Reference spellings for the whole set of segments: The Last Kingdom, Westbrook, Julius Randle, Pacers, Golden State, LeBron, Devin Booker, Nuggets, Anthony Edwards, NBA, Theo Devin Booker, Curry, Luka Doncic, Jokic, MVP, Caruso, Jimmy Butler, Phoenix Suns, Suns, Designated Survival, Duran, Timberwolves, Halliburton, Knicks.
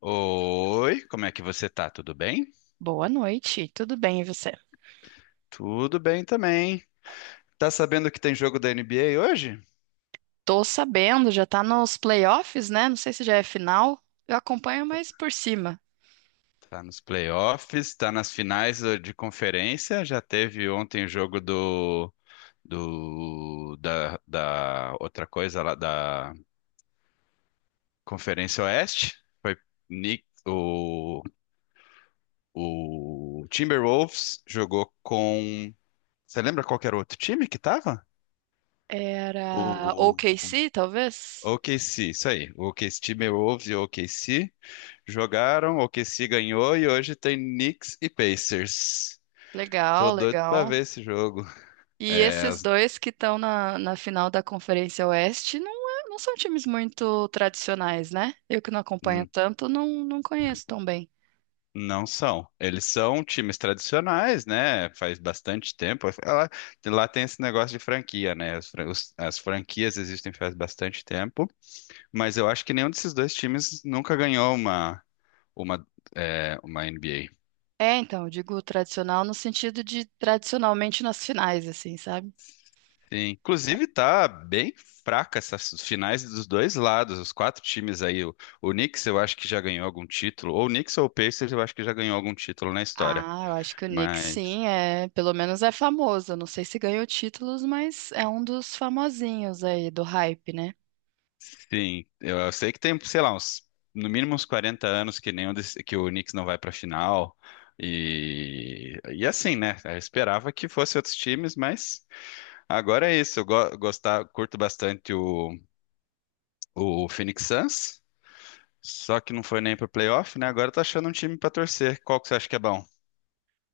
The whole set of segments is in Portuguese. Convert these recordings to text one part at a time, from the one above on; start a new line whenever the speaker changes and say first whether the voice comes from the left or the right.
left: Oi, como é que você tá? Tudo bem?
right: Boa noite, tudo bem e você?
left: Tudo bem também. Tá sabendo que tem jogo da NBA hoje?
right: Tô sabendo, já tá nos playoffs, né? Não sei se já é final. Eu acompanho mais por cima.
left: Tá nos playoffs, tá nas finais de conferência. Já teve ontem o jogo da outra coisa lá da Conferência Oeste. Foi Knick- o, o Timberwolves jogou com. Você lembra qual que era o outro time que tava?
right: Era
left: O
right: OKC, talvez?
left: o OKC, isso aí. O OKC, Timberwolves e o OKC. Jogaram, o que se ganhou e hoje tem Knicks e Pacers. Tô
right: Legal,
left: doido pra
right: legal.
left: ver esse jogo.
right: E
left: É,
right: esses dois que estão na final da Conferência Oeste não, não são times muito tradicionais, né? Eu que não acompanho
left: n-
right: tanto, não, não conheço tão bem.
left: não são. Eles são times tradicionais, né? Faz bastante tempo. Lá tem esse negócio de franquia, né? As franquias existem faz bastante tempo, mas eu acho que nenhum desses dois times nunca ganhou uma, uma, uma NBA.
right: É, então, eu digo tradicional no sentido de tradicionalmente nas finais, assim, sabe?
left: Sim. Inclusive, tá bem fraca essas finais dos dois lados, os quatro times aí. O Knicks eu acho que já ganhou algum título, ou o Knicks ou o Pacers eu acho que já ganhou algum título na história.
right: Ah, eu acho que o Knicks
left: Mas,
right: sim, é, pelo menos é famoso. Eu não sei se ganhou títulos, mas é um dos famosinhos aí do hype, né?
left: sim, eu sei que tem, sei lá, no mínimo uns 40 anos que que o Knicks não vai pra final. E assim, né? Eu esperava que fosse outros times, mas agora é isso. Curto bastante o Phoenix Suns. Só que não foi nem pro playoff, né? Agora tá achando um time pra torcer. Qual que você acha que é bom?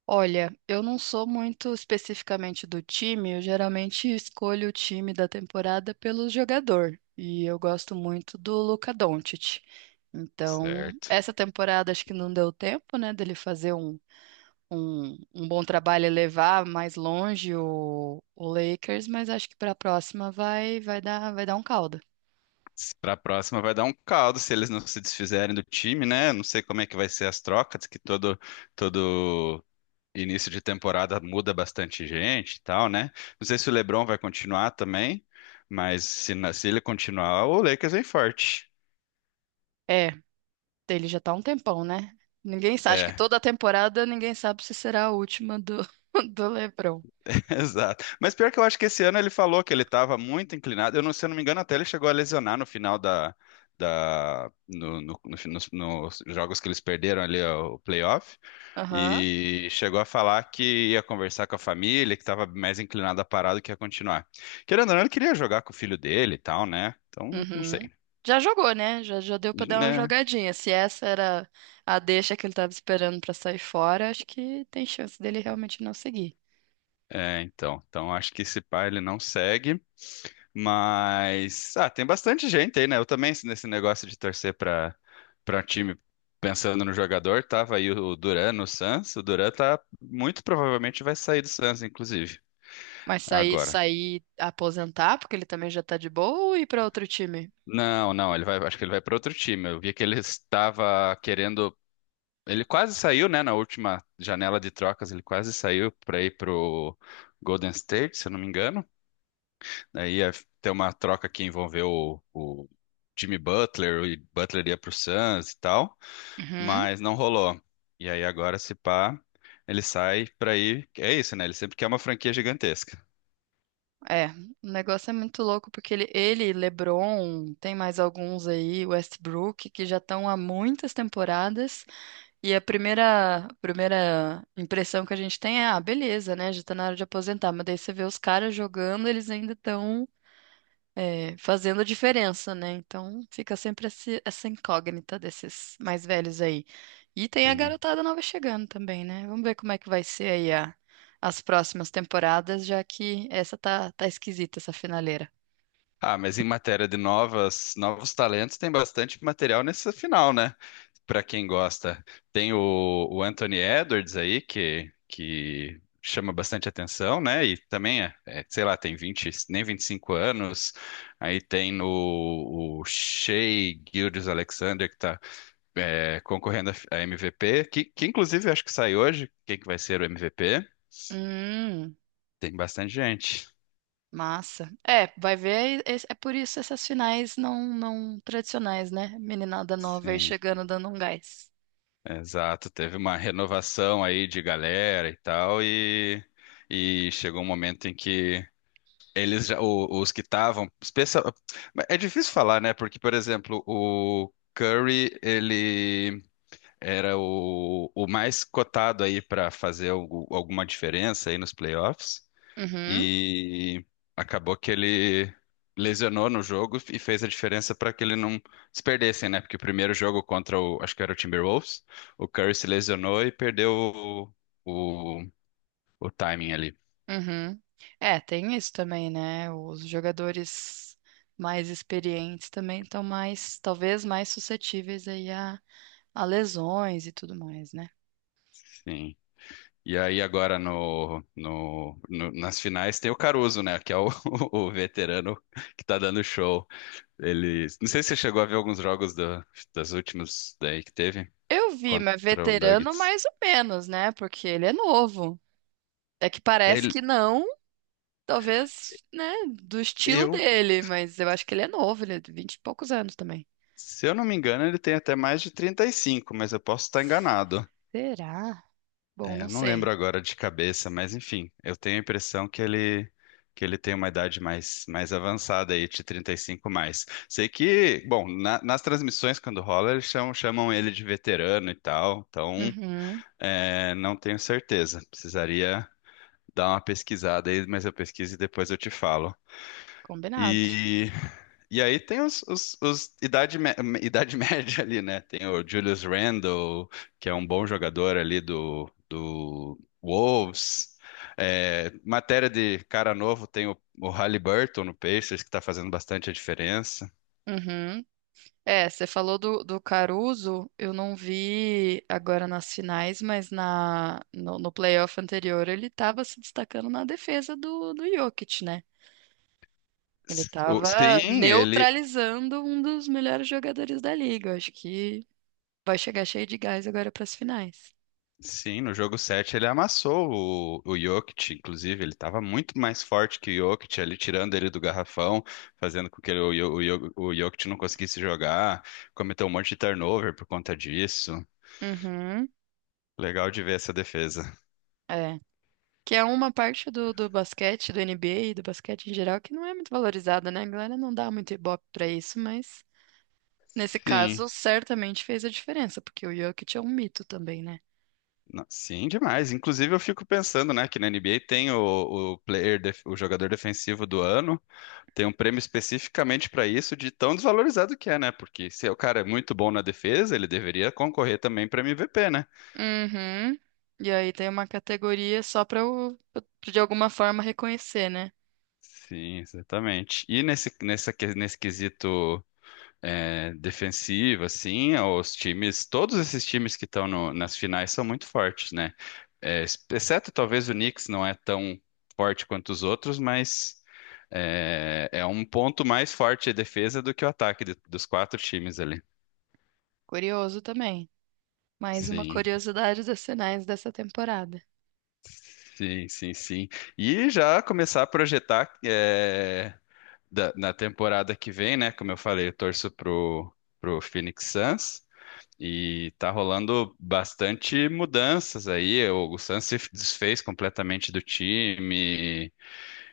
right: Olha, eu não sou muito especificamente do time, eu geralmente escolho o time da temporada pelo jogador, e eu gosto muito do Luka Doncic. Então,
left: Certo.
right: essa temporada acho que não deu tempo, né, dele fazer um bom trabalho e levar mais longe o Lakers, mas acho que para a próxima vai, vai dar um caldo.
left: Pra próxima vai dar um caldo se eles não se desfizerem do time, né? Não sei como é que vai ser as trocas, que todo início de temporada muda bastante gente e tal, né? Não sei se o LeBron vai continuar também, mas se ele continuar, o Lakers vem forte.
right: É, ele já tá há um tempão, né? Ninguém sabe, acho que
left: É.
right: toda a temporada ninguém sabe se será a última do LeBron.
left: Exato. Mas pior que eu acho que esse ano ele falou que ele estava muito inclinado. Eu não, se eu não me engano, até ele chegou a lesionar no final da, da no, no- no- fi- nos, nos jogos que eles perderam ali ó, o playoff.
right: Aham,
left: E chegou a falar que ia conversar com a família, que estava mais inclinado a parar do que a continuar. Querendo ou não, ele queria jogar com o filho dele e tal, né? Então, não
right: uhum.
left: sei,
right: Já jogou, né? Já, já deu pra dar uma
left: né?
right: jogadinha. Se essa era a deixa que ele tava esperando pra sair fora, acho que tem chance dele realmente não seguir.
left: É, então. Então acho que esse pai ele não segue. Mas ah, tem bastante gente aí, né? Eu também nesse negócio de torcer para time pensando no jogador, tava aí o Duran no Suns. O Duran tá muito provavelmente vai sair do Suns, inclusive,
right: Mas sair,
left: agora.
right: sair, aposentar, porque ele também já tá de boa, ou ir pra outro time?
left: Não, não, ele vai, acho que ele vai para outro time. Eu vi que ele estava querendo, ele quase saiu, né, na última janela de trocas, ele quase saiu para ir pro Golden State, se eu não me engano. Aí ia ter uma troca que envolveu o Jimmy Butler, o Butler ia pro Suns e tal,
right: Uhum.
left: mas não rolou. E aí agora, se pá, ele sai pra ir. É isso, né? Ele sempre quer uma franquia gigantesca.
right: É, o negócio é muito louco porque ele, LeBron, tem mais alguns aí, Westbrook, que já estão há muitas temporadas. E a primeira impressão que a gente tem é, ah, beleza, né? Já tá na hora de aposentar. Mas daí você vê os caras jogando, eles ainda estão fazendo a diferença, né? Então fica sempre essa incógnita desses mais velhos aí. E tem a
left: Sim.
right: garotada nova chegando também, né? Vamos ver como é que vai ser as próximas temporadas, já que essa tá esquisita, essa finaleira.
left: Ah, mas em matéria de novos talentos, tem bastante material nessa final, né? Para quem gosta. Tem o Anthony Edwards aí, que chama bastante atenção, né? E também, sei lá, tem 20 nem 25 anos. Aí tem no, o Shai Gilgeous-Alexander, que está concorrendo a MVP, que inclusive eu acho que sai hoje. Quem que vai ser o MVP?
right: Hum,
left: Tem bastante gente.
right: massa. É, vai ver, é, é por isso essas finais não tradicionais, né? Meninada nova aí
left: Sim.
right: chegando dando um gás.
left: Exato, teve uma renovação aí de galera e tal, e chegou um momento em que eles já, os que estavam, é difícil falar, né? Porque, por exemplo, o Curry, ele era o mais cotado aí para fazer alguma diferença aí nos playoffs,
right: Uhum.
left: e acabou que ele lesionou no jogo e fez a diferença para que ele não se perdessem, né? Porque o primeiro jogo contra o, acho que era o Timberwolves, o Curry se lesionou e perdeu o, o timing ali.
right: Uhum. É, tem isso também, né? Os jogadores mais experientes também estão mais, talvez mais suscetíveis a lesões e tudo mais, né?
left: Sim. E aí agora nas finais tem o Caruso, né? Que é o, o veterano que tá dando show. Não sei se você chegou a ver alguns jogos das últimas daí que teve
right: Eu vi, mas
left: contra o
right: veterano
left: Nuggets.
right: mais ou menos, né? Porque ele é novo. É que parece
left: Ele,
right: que não, talvez, né, do estilo
left: eu
right: dele, mas eu acho que ele é novo, ele é de vinte e poucos anos também.
left: Se eu não me engano, ele tem até mais de 35, mas eu posso estar enganado.
right: Será? Bom,
left: É, eu
right: não
left: não lembro
right: sei.
left: agora de cabeça, mas enfim, eu tenho a impressão que ele tem uma idade mais avançada aí, de 35 mais. Sei que, bom, nas transmissões quando rola, eles chamam ele de veterano e tal, então
right: Uhum,
left: não tenho certeza. Precisaria dar uma pesquisada aí, mas eu pesquiso e depois eu te falo.
right: combinado.
left: E, e aí tem os idade média ali, né? Tem o Julius Randle, que é um bom jogador ali do Wolves. É, matéria de cara novo, tem o Halliburton no Pacers, que tá fazendo bastante a diferença.
right: Uhum, é, você falou do Caruso, eu não vi agora nas finais, mas na, no, no playoff anterior ele estava se destacando na defesa do Jokic, né? Ele
left: S- o-
right: estava
left: Sim, ele,
right: neutralizando um dos melhores jogadores da liga. Eu acho que vai chegar cheio de gás agora para as finais.
left: Sim, no jogo 7 ele amassou o Jokic, inclusive, ele estava muito mais forte que o Jokic ali, tirando ele do garrafão, fazendo com que o Jokic não conseguisse jogar, cometeu um monte de turnover por conta disso.
right: Uhum,
left: Legal de ver essa defesa.
right: é. Que é uma parte do basquete, do NBA e do basquete em geral, que não é muito valorizada, né? A galera não dá muito ibope para isso, mas. Nesse
left: Sim,
right: caso, certamente fez a diferença, porque o Jokic é um mito também, né?
left: sim, demais. Inclusive eu fico pensando, né, que na NBA tem o jogador defensivo do ano, tem um prêmio especificamente para isso, de tão desvalorizado que é, né? Porque se o cara é muito bom na defesa, ele deveria concorrer também para MVP, né?
right: Uhum. E aí tem uma categoria só pra eu, de alguma forma, reconhecer, né?
left: Sim, exatamente. E nesse quesito defensivo, assim, os times, todos esses times que estão nas finais são muito fortes, né? É, exceto talvez o Knicks não é tão forte quanto os outros, mas é um ponto mais forte a defesa do que o ataque dos quatro times ali.
right: Curioso também. Mais uma
left: Sim,
right: curiosidade dos sinais dessa temporada.
left: sim, sim, sim. E já começar a projetar na temporada que vem, né? Como eu falei, eu torço pro Phoenix Suns e tá rolando bastante mudanças aí. O Suns se desfez completamente do time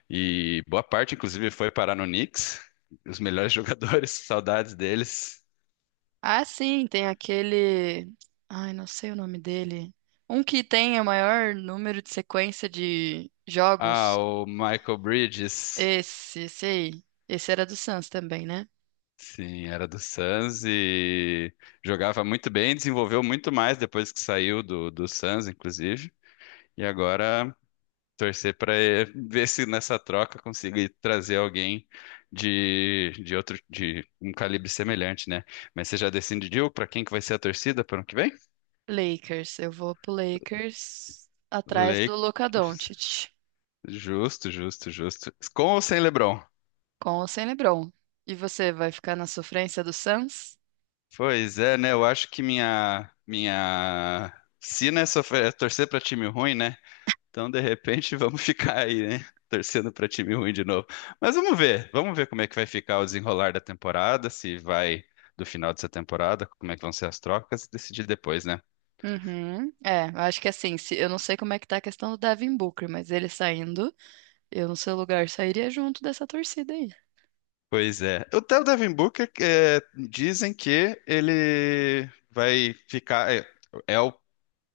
left: e boa parte, inclusive, foi parar no Knicks. Os melhores jogadores, saudades deles.
right: Ah, sim, tem aquele. Ai, não sei o nome dele. Um que tem o maior número de sequência de
left: Ah,
right: jogos.
left: o Michael Bridges.
right: Esse aí. Esse era do Suns também, né?
left: Sim, era do Suns e jogava muito bem, desenvolveu muito mais depois que saiu do Suns, inclusive. E agora torcer para ver se nessa troca conseguir trazer alguém de outro de um calibre semelhante, né? Mas você já decidiu para quem que vai ser a torcida para o ano que vem?
right: Lakers. Eu vou pro Lakers atrás do Luka
left: Lakers.
right: Doncic,
left: Justo, justo, justo. Com ou sem LeBron?
right: com ou sem LeBron. E você vai ficar na sofrência do Suns?
left: Pois é, né? Eu acho que minha sina é sofrer, é torcer para time ruim, né? Então, de repente, vamos ficar aí, né? Torcendo para time ruim de novo. Mas vamos ver como é que vai ficar o desenrolar da temporada, se vai do final dessa temporada, como é que vão ser as trocas, e decidir depois, né?
right: Uhum. É, eu acho que assim, se, eu não sei como é que tá a questão do Devin Booker, mas ele saindo, eu no seu lugar sairia junto dessa torcida aí.
left: Pois é. O Theo Devin Booker, dizem que ele vai ficar. É o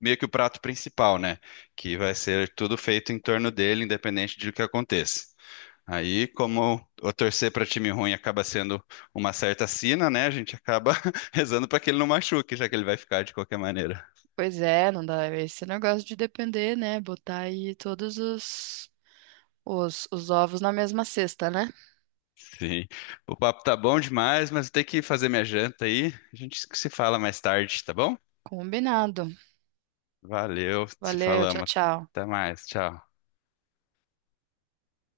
left: meio que o prato principal, né? Que vai ser tudo feito em torno dele, independente de o que aconteça. Aí, como o torcer para time ruim acaba sendo uma certa sina, né? A gente acaba rezando para que ele não machuque, já que ele vai ficar de qualquer maneira.
right: Pois é, não dá. É esse negócio de depender, né? Botar aí todos os ovos na mesma cesta, né?
left: Sim. O papo tá bom demais, mas eu tenho que fazer minha janta aí. A gente se fala mais tarde, tá bom?
right: Combinado.
left: Valeu, se
right: Valeu, tchau,
left: falamos.
right: tchau.
left: Até mais, tchau.